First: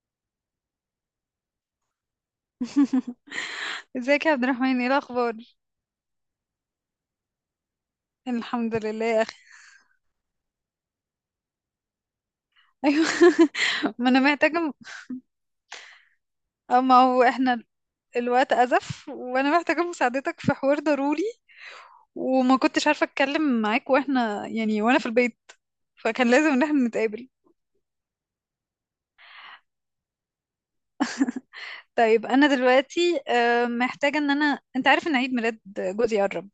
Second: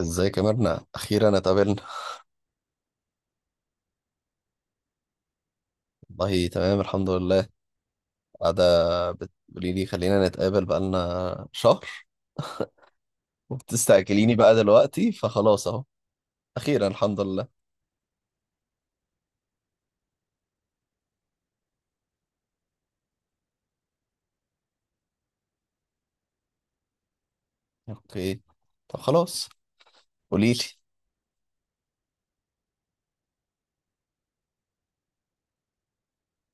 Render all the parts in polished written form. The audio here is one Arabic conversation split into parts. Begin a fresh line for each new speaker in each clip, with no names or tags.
ازيك يا مرنة؟ اخيرا اتقابلنا.
ازيك يا عبد الرحمن؟ ايه الاخبار؟
والله تمام، الحمد لله. قاعدة.
الحمد لله يا اخي.
بتقولي لي خلينا نتقابل بقالنا شهر،
ايوه. ما انا
وبتستعجليني بقى
محتاجه.
دلوقتي، فخلاص اهو.
اه،
اخيرا
ما
الحمد
هو
لله.
احنا الوقت ازف وانا محتاجه مساعدتك في حوار ضروري، وما كنتش عارفه اتكلم معاك واحنا يعني وانا في البيت، فكان لازم ان احنا نتقابل.
اوكي، طب خلاص، قولي لي.
طيب انا دلوقتي، محتاجه ان انا، انت عارف ان عيد ميلاد جوزي قرب.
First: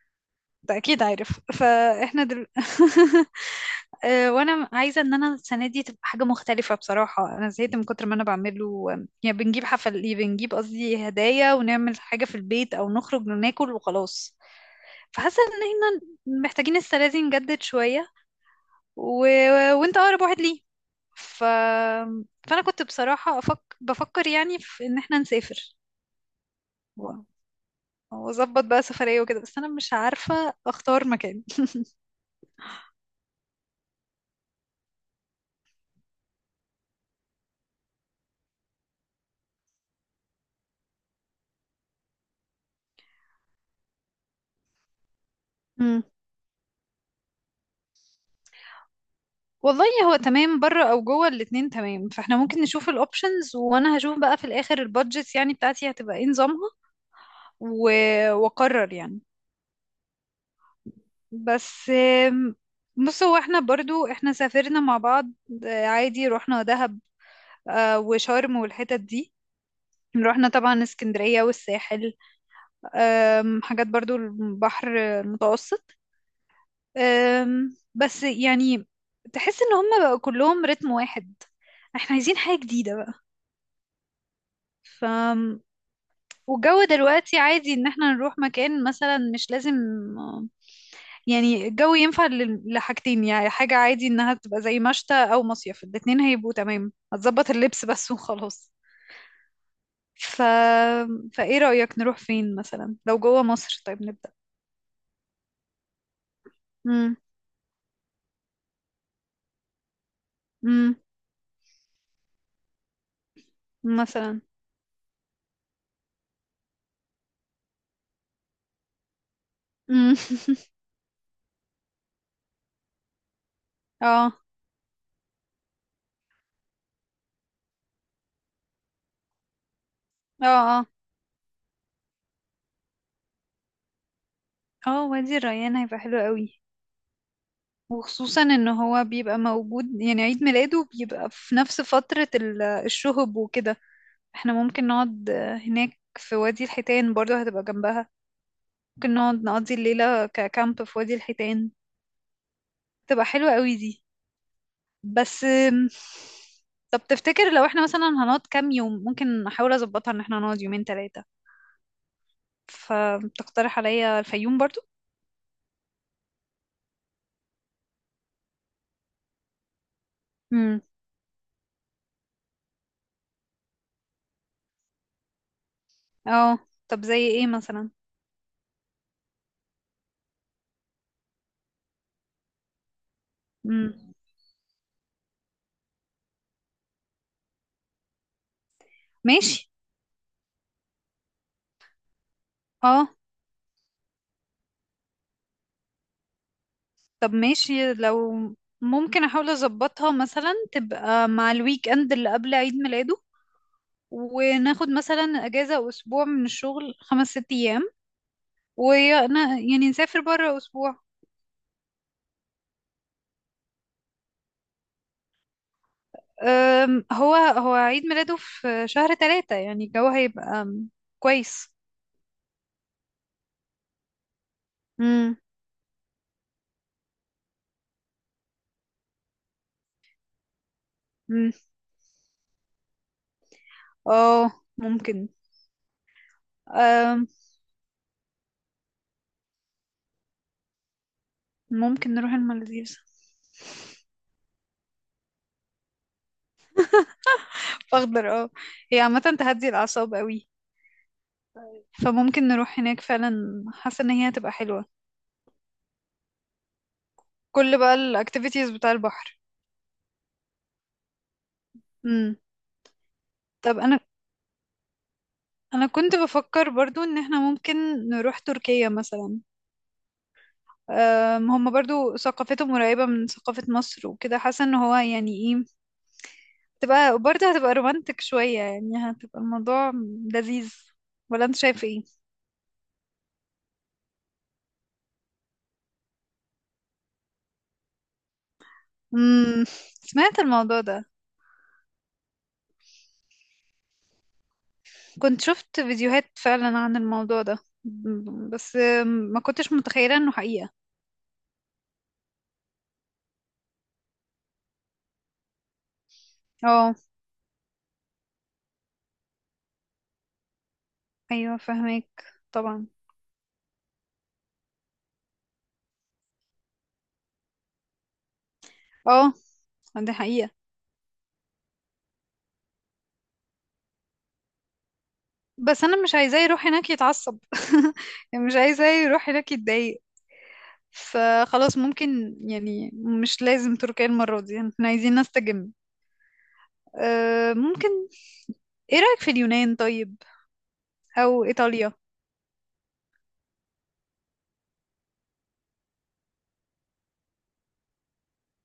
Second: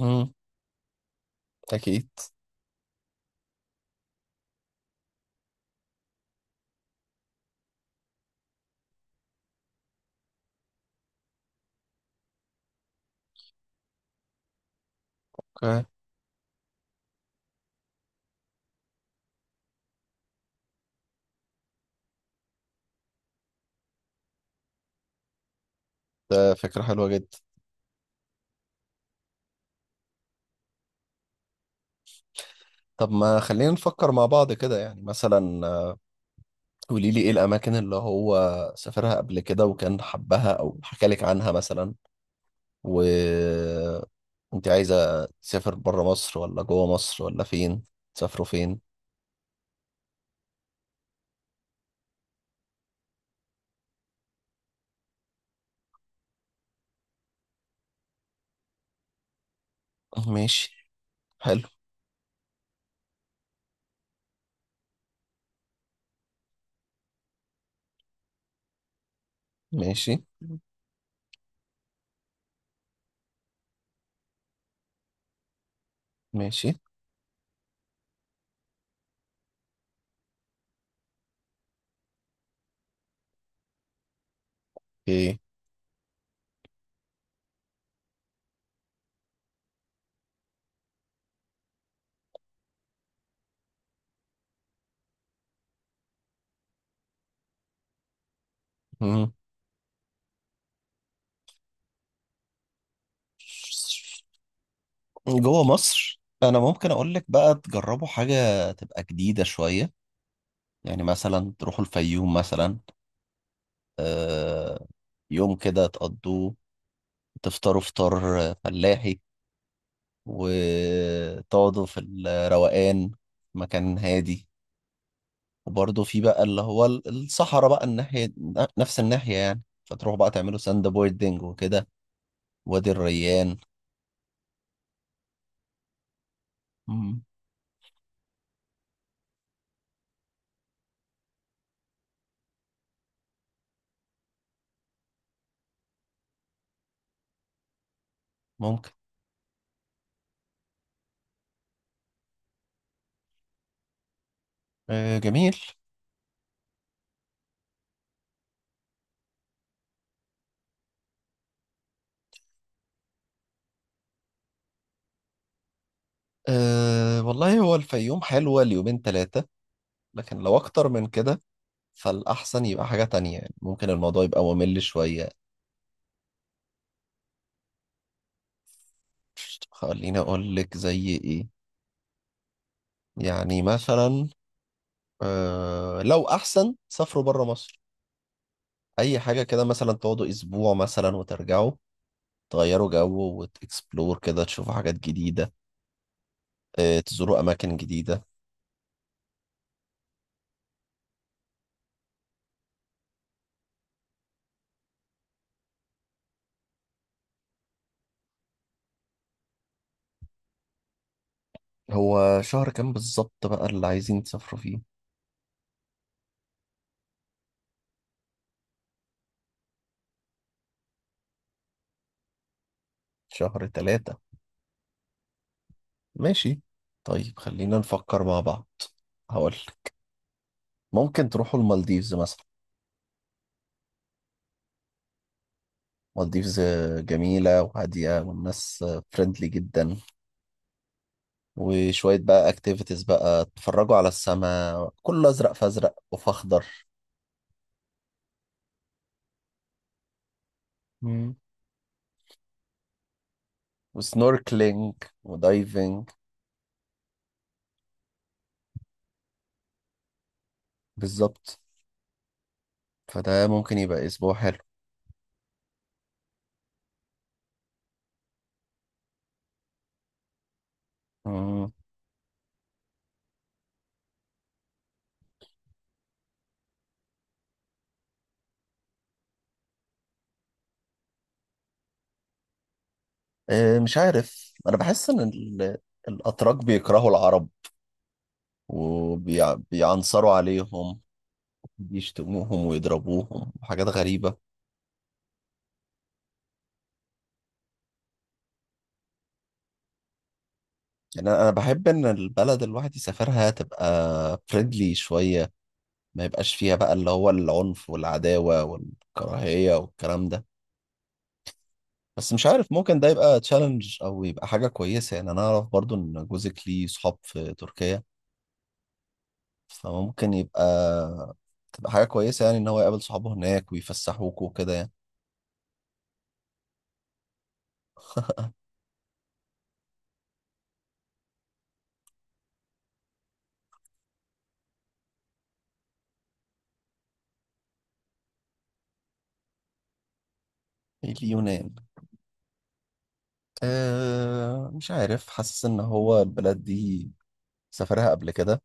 امم.
ده اكيد عارف،
اكيد.
فاحنا وانا عايزه ان انا السنه دي تبقى حاجه مختلفه. بصراحه انا زهقت من كتر ما انا بعمله. يعني بنجيب حفل، بنجيب، قصدي هدايا، ونعمل حاجه في البيت او نخرج وناكل وخلاص. فحاسه ان
اوكي.
احنا محتاجين السنه دي نجدد شويه. و... وانت اقرب واحد ليه. ف... فانا كنت بصراحه بفكر يعني في ان احنا نسافر.
ده فكرة حلوة
و-
جدا.
واظبط بقى سفريه وكده، بس انا مش عارفه اختار مكان.
طب ما خلينا نفكر مع بعض كده، يعني مثلا، قولي لي، ايه الاماكن اللي هو سافرها قبل كده وكان حبها او حكى لك عنها مثلا؟ و انت عايزة تسافر برا مصر ولا جوا مصر ولا فين؟ تسافروا فين؟
والله هو تمام، بره او جوه الاتنين تمام، فاحنا ممكن نشوف الاوبشنز وانا هشوف بقى في الاخر البادجت يعني بتاعتي هتبقى ايه نظامها. و... واقرر يعني.
ماشي. حلو.
بس. آم، بص، هو احنا برضو احنا سافرنا مع بعض. عادي رحنا دهب. وشرم والحتت دي.
ماشي،
رحنا طبعا اسكندرية والساحل. حاجات برضو البحر المتوسط.
ماشي،
بس يعني تحس ان هم بقى كلهم رتم واحد. احنا عايزين حاجة جديدة بقى.
ايه؟
والجو دلوقتي عادي ان احنا نروح مكان مثلا، مش لازم. يعني الجو ينفع لحاجتين، يعني حاجة عادي انها تبقى زي مشتى او مصيف، الاتنين هيبقوا تمام، هتظبط اللبس بس وخلاص.
مم.
ف... فايه رأيك نروح فين مثلا؟ لو جوه مصر طيب نبدأ.
جوا مصر انا ممكن اقول
امم.
لك بقى تجربوا حاجة تبقى جديدة شوية.
امم.
يعني مثلا تروحوا الفيوم مثلا.
مثلا.
آه. يوم كده تقضوه، تفطروا فطار فلاحي،
امم.
وتقعدوا في الروقان، مكان
اه،
هادي. وبرضه في بقى اللي هو الصحراء بقى الناحية، نفس الناحية يعني، فتروح بقى
اه،
تعملوا
اه،
ساند بوردنج وكده. وادي الريان.
اه وادي الريان هيبقى حلو قوي.
مم.
وخصوصا ان هو بيبقى موجود، يعني عيد ميلاده بيبقى في نفس فترة الشهب وكده. احنا ممكن نقعد هناك، في وادي الحيتان برضو هتبقى جنبها.
ممكن.
ممكن نقعد نقضي الليلة ككامب في وادي الحيتان، تبقى حلوة قوي دي.
آه،
بس
جميل.
طب تفتكر لو احنا مثلا هنقعد كام يوم، ممكن احاول اظبطها ان احنا نقعد يومين 3؟ فتقترح عليا الفيوم برضو؟
آه، والله هو الفيوم حلوة ليومين ثلاثة، لكن لو
امم.
أكتر من كده فالأحسن يبقى حاجة تانية، يعني ممكن الموضوع يبقى ممل شوية.
اه. طب زي ايه مثلا؟
خليني أقول لك زي إيه. يعني
امم.
مثلا، لو أحسن سافروا بره مصر، أي حاجة كده،
ماشي.
مثلا تقعدوا أسبوع مثلا وترجعوا، تغيروا
اه.
جو وتكسبلور كده، تشوفوا حاجات جديدة،
طب
تزوروا أماكن
ماشي،
جديدة.
لو ممكن احاول اظبطها مثلا تبقى مع الويك اند اللي قبل عيد ميلاده، وناخد مثلا اجازة اسبوع من الشغل 5 6 ايام، ويعني نسافر بره اسبوع.
هو شهر كام بالظبط بقى اللي عايزين تسافروا فيه؟
هو عيد ميلاده في شهر 3، يعني الجو هيبقى كويس.
شهر 3.
امم.
ماشي. طيب، خلينا نفكر مع بعض. هقول، ممكن
امم.
تروحوا المالديفز مثلا.
اه. ممكن.
مالديفز
أم،
جميلة وهادية، والناس فريندلي جدا.
ممكن
وشوية
نروح
بقى
المالديفز.
اكتيفيتيز بقى، تتفرجوا على السماء كله أزرق، فأزرق وفخضر.
اخضر. اه. هي عامة تهدي الاعصاب قوي.
مم.
فممكن نروح هناك فعلا، حاسة ان هي هتبقى حلوة.
وسنوركلينج ودايفنج.
كل بقى الاكتيفيتيز بتاع البحر.
بالظبط.
امم.
فده ممكن
طب انا
يبقى أسبوع حلو.
انا كنت بفكر برضو ان احنا ممكن نروح تركيا مثلا. هم
مم.
برضو ثقافتهم قريبة من ثقافة مصر وكده، حاسة ان هو يعني ايه. تبقى برضه هتبقى رومانتك شوية، يعني هتبقى الموضوع لذيذ. ولا انت شايف ايه؟
مش عارف، انا بحس ان الاتراك بيكرهوا العرب
امم.
وبيعنصروا
سمعت الموضوع
عليهم.
ده.
بيشتموهم ويضربوهم وحاجات غريبة.
كنت شفت فيديوهات فعلا عن الموضوع ده، بس ما كنتش متخيلة انه حقيقة.
يعني أنا بحب ان البلد الواحد يسافرها تبقى فريندلي شوية، ما يبقاش فيها بقى
اه،
اللي هو العنف والعداوة والكراهية والكلام ده.
ايوه، فهمك.
بس مش عارف،
طبعا.
ممكن ده يبقى تشالنج او يبقى حاجة كويسة، يعني انا اعرف برضو ان جوزك ليه صحاب في تركيا،
اه. دي
فممكن
حقيقة.
يبقى تبقى حاجة كويسة يعني، إن هو يقابل صحابه هناك ويفسحوك وكده يعني.
بس انا مش عايزاه يروح هناك يتعصب. يعني مش عايزاه يروح هناك يتضايق. فخلاص ممكن يعني، مش لازم تركيا المرة دي، احنا عايزين نستجم. أه ممكن. ايه رأيك في اليونان طيب؟ او
اليونان؟
ايطاليا؟
آه، مش عارف، حاسس إن هو البلد دي سافرها قبل كده،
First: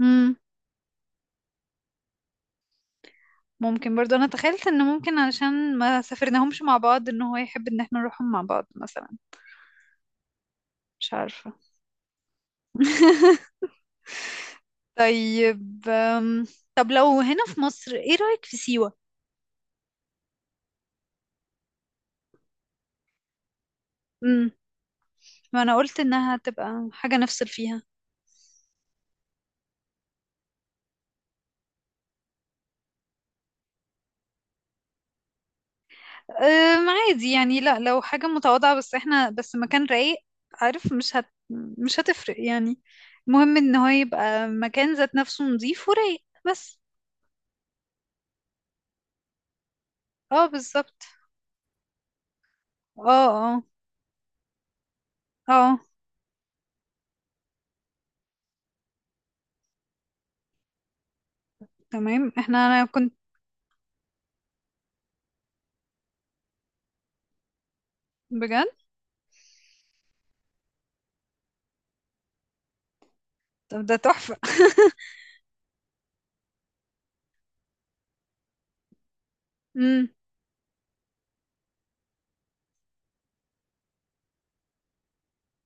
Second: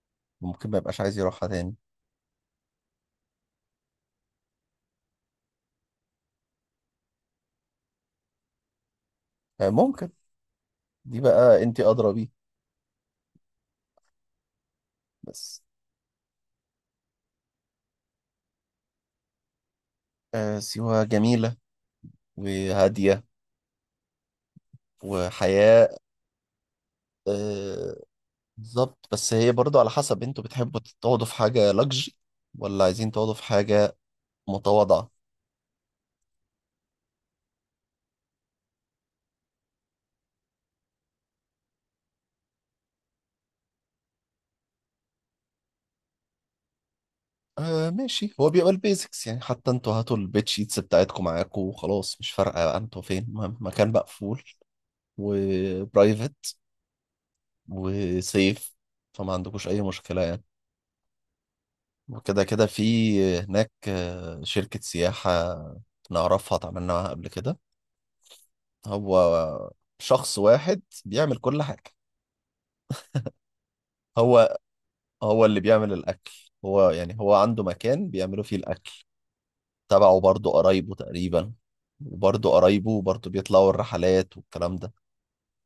امم.
ممكن ما يبقاش عايز يروحها تاني.
ممكن برضو. انا تخيلت ان ممكن علشان ما سافرناهمش مع بعض، ان هو يحب ان احنا نروحهم مع بعض مثلا.
آه، ممكن.
مش
دي
عارفة.
بقى أنت أدرى بيه. بس،
طيب طب لو هنا في مصر، ايه رأيك في سيوة؟
آه، سيوة جميلة وهادية،
امم. ما انا
وحياة.
قلت انها تبقى حاجة نفصل فيها.
آه، بالظبط. بس هي برضو على حسب، أنتوا بتحبوا تقعدوا في حاجة لاكجري ولا عايزين تقعدوا في حاجة متواضعة؟
عادي يعني، لا لو حاجة متواضعة بس، احنا بس مكان رايق. عارف مش هتفرق يعني. المهم ان هو يبقى مكان ذات نفسه نظيف ورايق بس.
آه، ماشي، هو بيبقى البيزكس يعني، حتى انتوا هاتوا
اه،
البيت شيتس
بالظبط.
بتاعتكم معاكم وخلاص، مش فارقة بقى انتوا
اه.
فين، المهم
اه.
مكان مقفول
اه.
وبرايفت وسيف. فما عندكوش أي مشكلة يعني.
تمام.
وكده كده
احنا،
في
انا كنت.
هناك شركة سياحة نعرفها، اتعاملنا معاها قبل كده.
بجد؟
هو شخص واحد بيعمل كل حاجة.
طب ده تحفة.
هو هو اللي بيعمل الأكل، هو يعني، هو عنده مكان بيعملوا فيه الأكل،
امم.
تبعه، برضه قرايبه تقريبا. وبرضه قرايبه برضه بيطلعوا الرحلات والكلام ده،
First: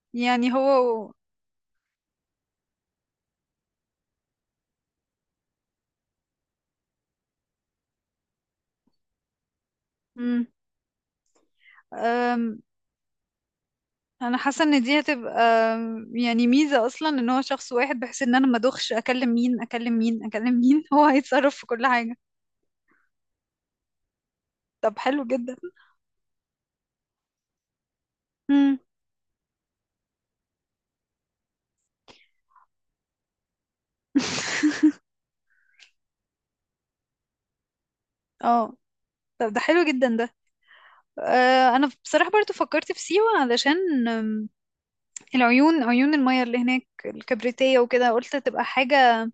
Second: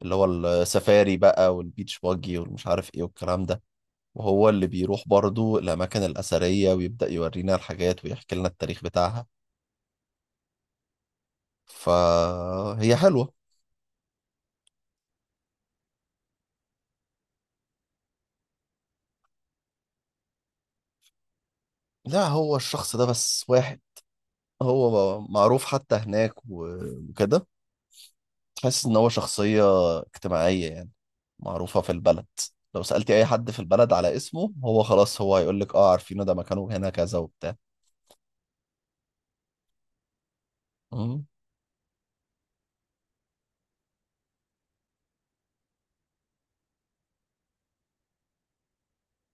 اللي هو
يعني هو.
السفاري بقى والبيتش باجي والمش عارف ايه والكلام ده. وهو اللي بيروح برضه الأماكن الأثرية، ويبدأ يورينا الحاجات ويحكي لنا التاريخ بتاعها.
امم. أم،
فهي حلوة.
انا حاسة ان دي هتبقى يعني ميزة اصلا، ان هو شخص واحد، بحيث ان انا ما ادوخش اكلم مين اكلم مين اكلم مين. هو هيتصرف في كل حاجة.
لا، هو الشخص ده بس واحد،
طب
هو
حلو جدا.
معروف حتى هناك وكده.
امم.
تحس ان هو شخصية اجتماعية يعني، معروفة في البلد. لو سألتي اي حد في البلد على اسمه، هو خلاص هو هيقول لك: اه، عارفينه، ده مكانه هنا كذا وبتاع.
اه. طب ده حلو جدا ده.
مم.
انا بصراحة برضو فكرت في سيوة علشان العيون، عيون المياه اللي هناك الكبريتية وكده، قلت تبقى حاجة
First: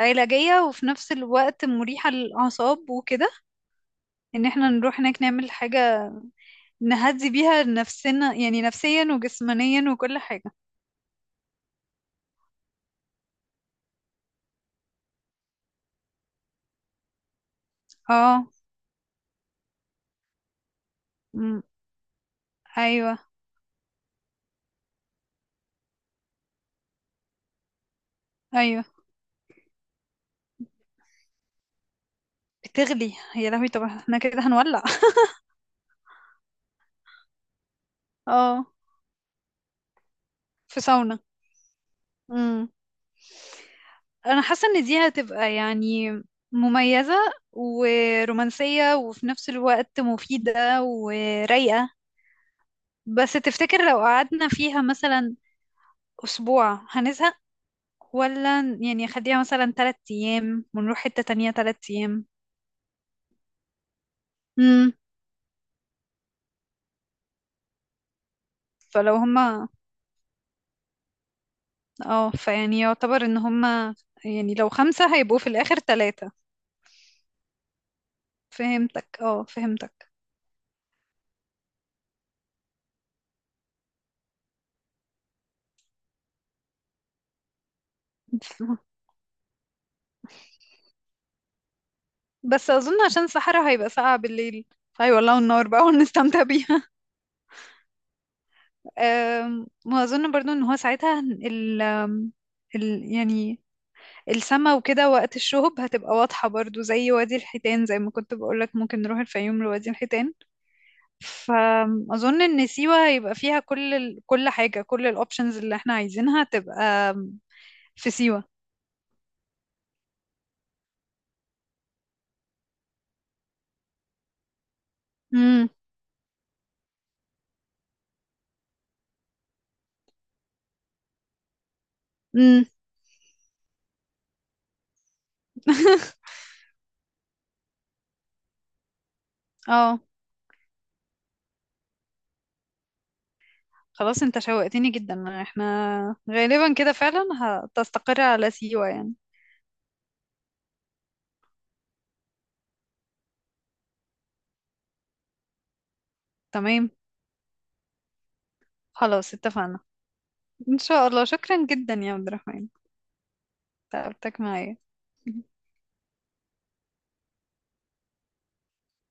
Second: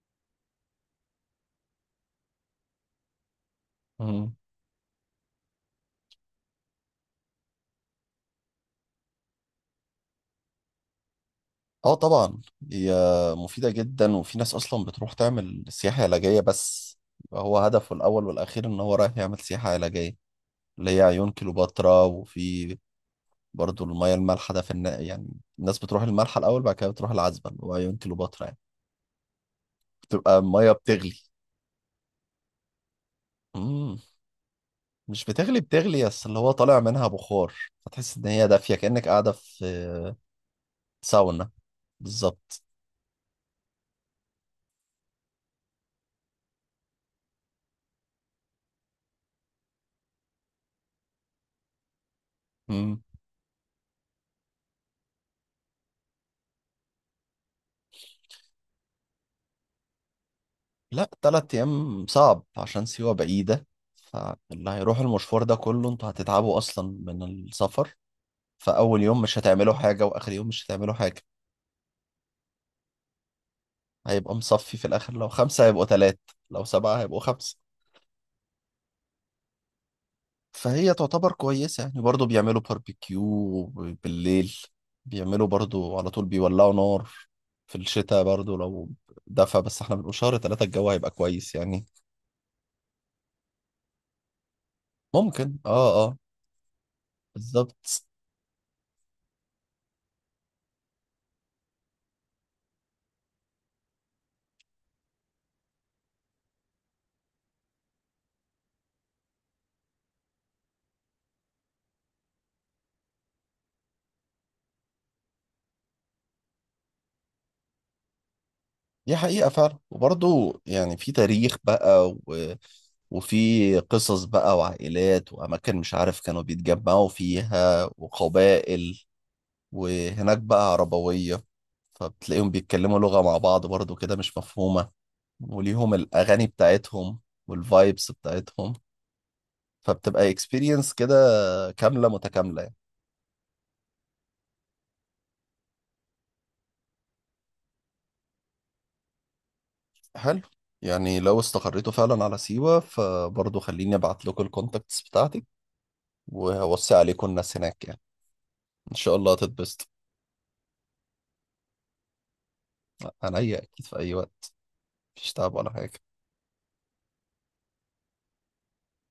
علاجية وفي نفس الوقت مريحة للأعصاب وكده.
مم.
ان احنا نروح هناك نعمل حاجة نهدي بيها نفسنا، يعني نفسيا وجسمانيا وكل حاجة.
اه، طبعا. هي مفيدة جدا، وفي ناس اصلا بتروح تعمل سياحة علاجية بس، يبقى هو هدفه الاول
اه.
والاخير ان هو رايح يعمل سياحة علاجية. اللي هي عيون
أمم،
كليوباترا. وفي
ايوه.
برضو المياه المالحة، ده يعني الناس بتروح المالحة الاول، بعد كده بتروح العذبة اللي هو عيون كليوباترا يعني.
ايوه.
بتبقى المياه بتغلي.
بتغلي؟ يا لهوي طب
مم.
احنا كده هنولع.
مش بتغلي بتغلي، بس اللي هو طالع منها بخار. فتحس ان هي
اه،
دافيه، كانك قاعده في
في ساونا.
ساونا. بالظبط.
امم. انا حاسه ان دي هتبقى يعني مميزه، ورومانسيه وفي نفس الوقت مفيده ورايقه.
مم.
بس تفتكر لو قعدنا فيها مثلا اسبوع هنزهق؟ ولا يعني خليها مثلا 3 ايام ونروح
لا،
حته تانية
تلات
تلات
ايام
ايام
صعب عشان سيوه بعيده، فاللي
امم.
هيروح المشوار ده كله انتوا هتتعبوا اصلا من السفر. فاول
فلو
يوم مش
هما.
هتعملوا حاجه، واخر يوم مش هتعملوا حاجه.
اه فيعني يعتبر ان هما.
هيبقى
يعني لو
مصفي في الاخر،
5
لو
هيبقوا في
خمسه
الاخر
هيبقوا تلات،
3.
لو سبعه هيبقوا خمسه.
فهمتك. اه، فهمتك.
فهي تعتبر كويسة يعني، برضو بيعملوا باربيكيو بالليل، بيعملوا برضو على طول بيولعوا نار في الشتاء برضو لو دفى، بس احنا بنبقى شهر 3 الجو هيبقى كويس يعني.
بس اظن عشان الصحراء هيبقى ساقعة بالليل. ايوه والله،
ممكن،
النار بقى
اه، اه.
ونستمتع بيها.
بالظبط.
وأظن برضو إن هو ساعتها ال آم، ال يعني السما وكده وقت الشهب هتبقى واضحة برضو، زي وادي الحيتان، زي ما كنت بقولك ممكن نروح الفيوم لوادي الحيتان. فأظن إن سيوة يبقى فيها كل كل حاجة، كل الأوبشنز اللي احنا عايزينها تبقى في سيوة.
دي حقيقة فعلا، وبرضو يعني في تاريخ بقى، و... وفي قصص بقى، وعائلات
امم.
وأماكن مش عارف كانوا بيتجمعوا فيها، وقبائل. وهناك بقى عربوية، فبتلاقيهم
امم.
بيتكلموا لغة مع بعض برضو كده مش مفهومة، وليهم الأغاني بتاعتهم والفايبس بتاعتهم.
اه.
فبتبقى اكسبيرينس كده كاملة متكاملة يعني.
خلاص، انت شوقتني جدا، احنا غالبا كده فعلا هتستقر على سيوة يعني.
حلو. يعني لو استقريتوا فعلا على سيوة، فبرضه خليني ابعت لكم الكونتاكتس بتاعتي،
تمام.
وهوصي عليكم الناس هناك يعني. ان شاء الله
خلاص اتفقنا.
هتتبسطوا.
ان شاء الله. شكرا جدا يا عبد الرحمن،
عينيا، اكيد في اي
تعبتك
وقت.
معايا.
مفيش تعب ولا حاجة.